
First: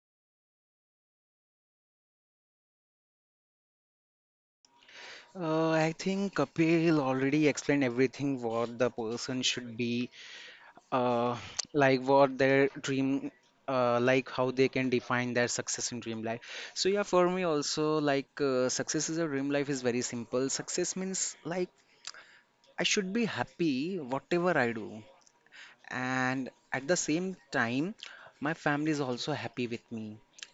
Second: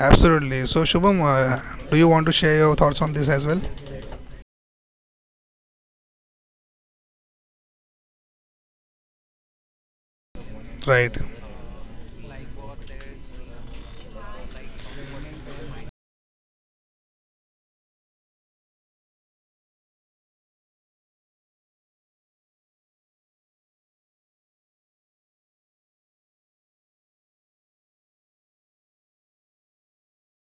[SPEAKER 1] Absolutely. So Shubham, do you want to share your thoughts on this as well?
[SPEAKER 2] I think Kapil already explained everything what the person should be,
[SPEAKER 1] Right.
[SPEAKER 2] uh, like what their dream, like how they can define their success in dream life. So yeah, for me also, success is a dream life is very simple. Success means like I should be happy whatever I do, and at the same time my family is also happy with me,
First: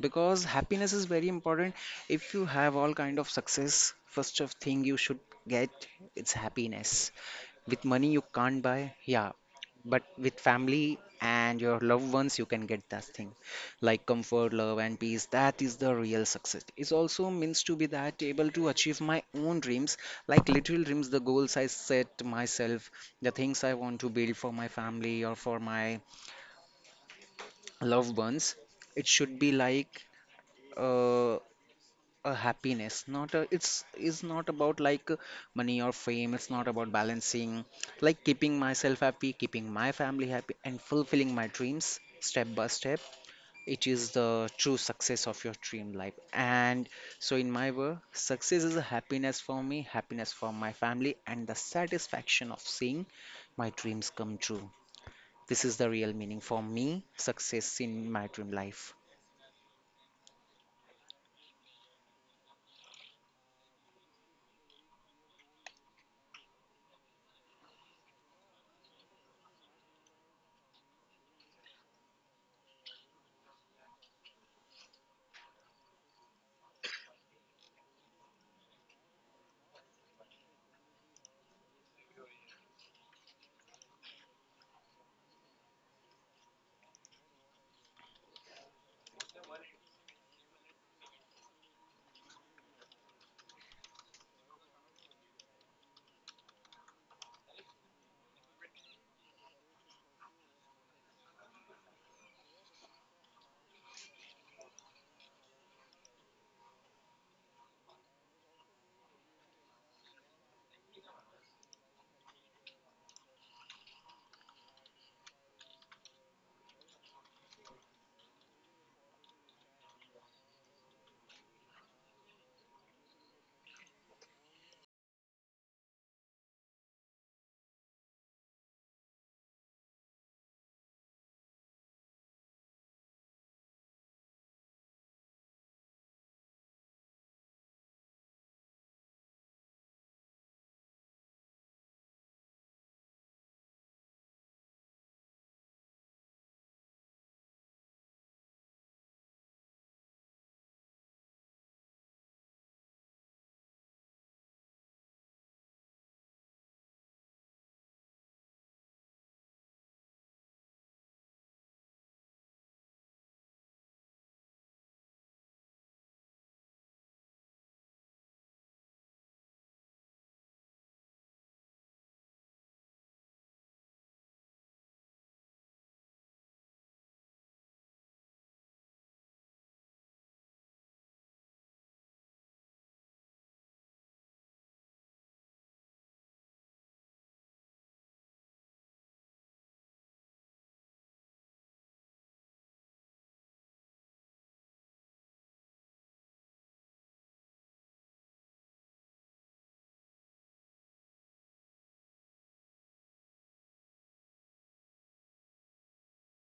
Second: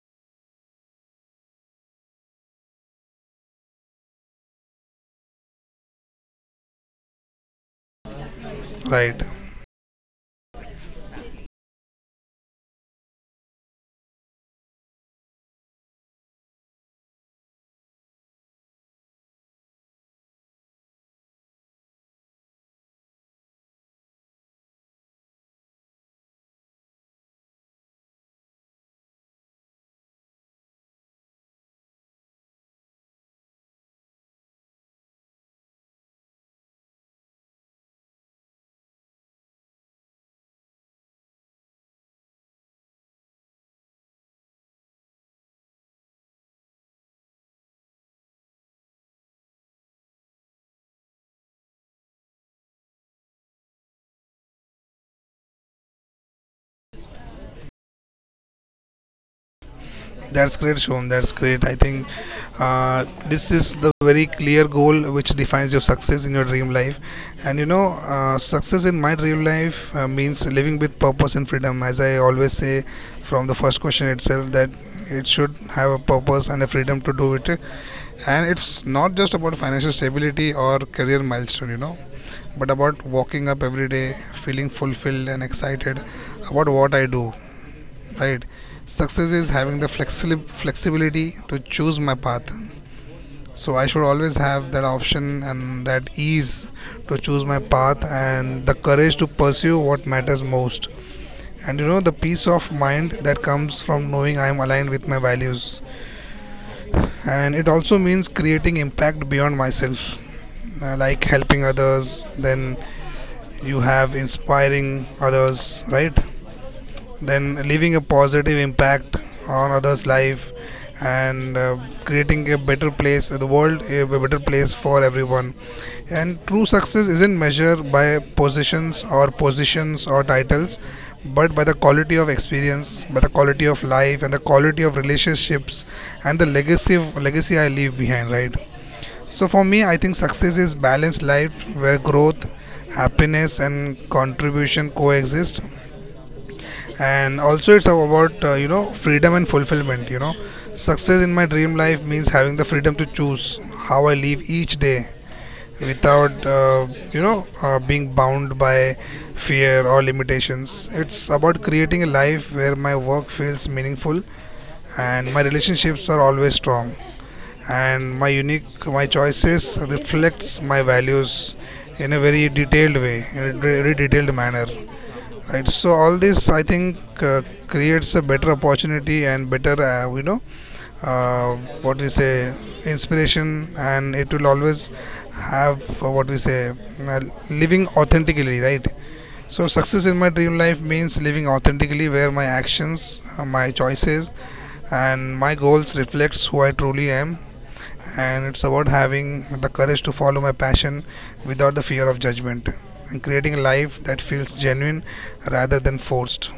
[SPEAKER 2] because happiness is very important. If you have all kind of success, first of thing you should get, it's happiness. With money, you can't buy,
[SPEAKER 1] Right.
[SPEAKER 2] yeah, but with family and your loved ones, you can get that thing, like comfort, love, and peace. That is the real success. It also means to be that able to achieve my own dreams, like little dreams, the goals I set myself, the things I want to build for my family or for my loved ones. It should be like uh, a happiness, not a, it's is not about like money or fame. It's not about balancing, like keeping myself happy, keeping my family happy, and fulfilling my dreams step by step. It is the true success of your dream life. And so in my world, success is a happiness for me, happiness for my family, and the satisfaction of seeing my dreams come true. This is the real meaning for me, success in my dream life.
[SPEAKER 1] That's great, Shon. That's great. I think uh, this is the very clear goal which defines your success in your dream life. And you know, success in my dream life means living with purpose and freedom. As I always say from the first question itself, that it should have a purpose and a freedom to do it. And it's not just about financial stability or career milestone, you know, but about walking up every day, feeling fulfilled and excited about what I do, right? Success is having the flexibility to choose my path. So I should always have that option and that ease to choose my path and the courage to pursue what matters most, and you know, the peace of mind that comes from knowing I am aligned with my values. And it also means creating impact beyond myself, like helping others, then you have inspiring others, right? Then leaving a positive impact on others' life, and creating a better place, the world a better place for everyone. And true success isn't measured by positions or titles, but by the quality of experience, by the quality of life, and the quality of relationships, and the legacy I leave behind. Right. So for me, I think success is balanced life where growth, happiness, and contribution coexist. And also it's about, you know, freedom and fulfillment. You know, success in my dream life means having the freedom to choose how I live each day without, you know, being bound by fear or limitations. It's about creating a life where my work feels meaningful and my relationships are always strong, and my choices reflects my values in a very detailed way, in a very detailed manner. Right. So all this, I think, uh, creates a better opportunity and better, you know, uh, what we say, inspiration, and it will always have, what we say, uh, living authentically, right? So success in my dream life means living authentically, where my actions, my choices, and my goals reflects who I truly am. And it's about having the courage to follow my passion without the fear of judgment and creating a life that feels genuine rather than forced.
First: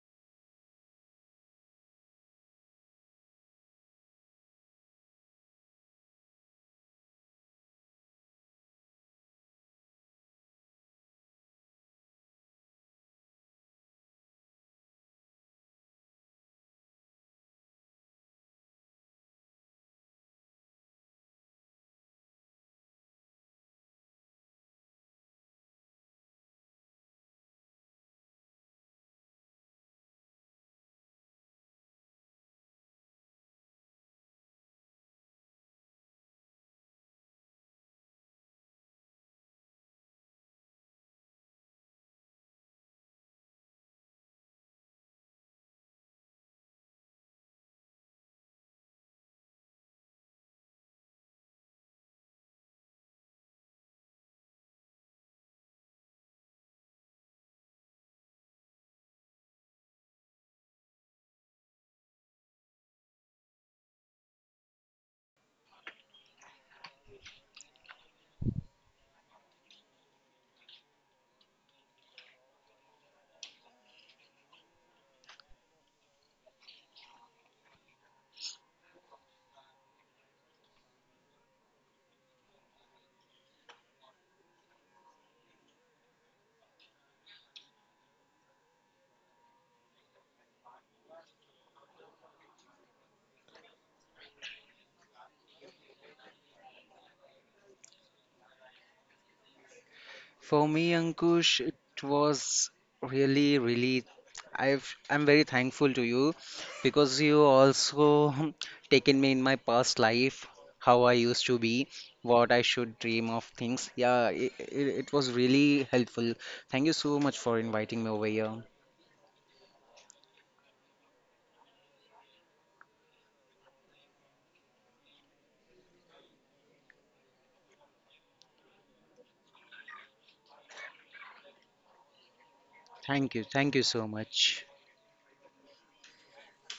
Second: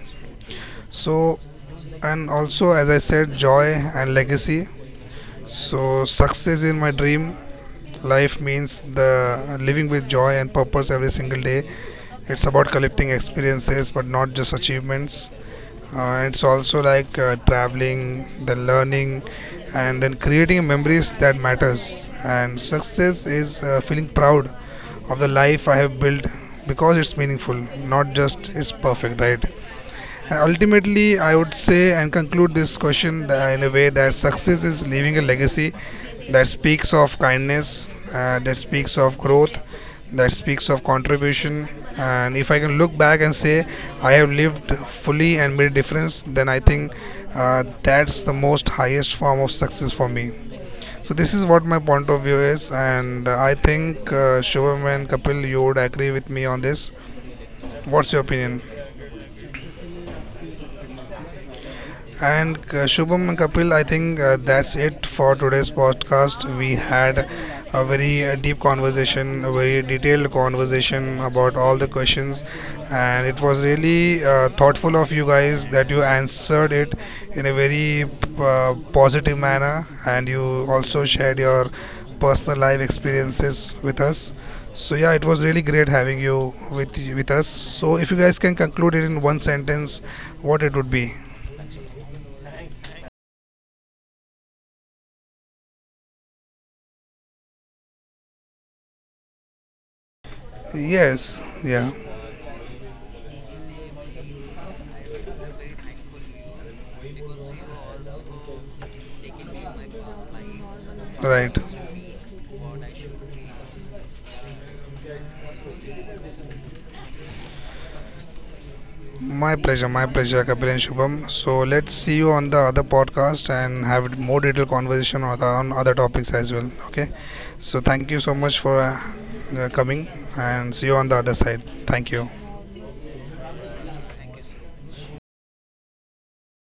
[SPEAKER 1] So, and also as I said, joy and legacy. So success in my dream life means the living with joy and purpose every single day. It's about collecting experiences but not just achievements. It's also like, traveling, then learning, and then creating memories that matters. And success is feeling proud of the life I have built because it's meaningful, not just it's perfect, right? Ultimately, I would say and conclude this question in a way that success is leaving a legacy that speaks of kindness, that speaks of growth, that speaks of contribution. And if I can look back and say I have lived fully and made a difference, then I think that's the most highest form of success for me. So this is what my point of view is, and I think Shubham and Kapil, you would agree with me on this. What's your opinion? And Shubham and Kapil, I think that's it for today's podcast. We had a very deep conversation, a very detailed conversation about all the questions, and it was really thoughtful of you guys that you answered it in a very positive manner, and you also shared your personal life experiences with us. So yeah, it was really great having you with us. So if you guys can conclude it in one sentence, what it would be?
[SPEAKER 2] For me,
[SPEAKER 1] Yes,
[SPEAKER 2] Ankush, it
[SPEAKER 1] yeah,
[SPEAKER 2] was really, really, I'm very thankful to you, because you also [LAUGHS] taken me in my past life, how I used to
[SPEAKER 1] right.
[SPEAKER 2] be, what I should dream of things. Yeah, it was really helpful. Thank you so much for inviting me over here.
[SPEAKER 1] My pleasure, Kapil and Shubham. So let's see you on the other podcast and have more detailed conversation on, on other topics as well. Okay. So thank you so much for coming and see you on the other side. Thank you.
[SPEAKER 2] Thank you so much.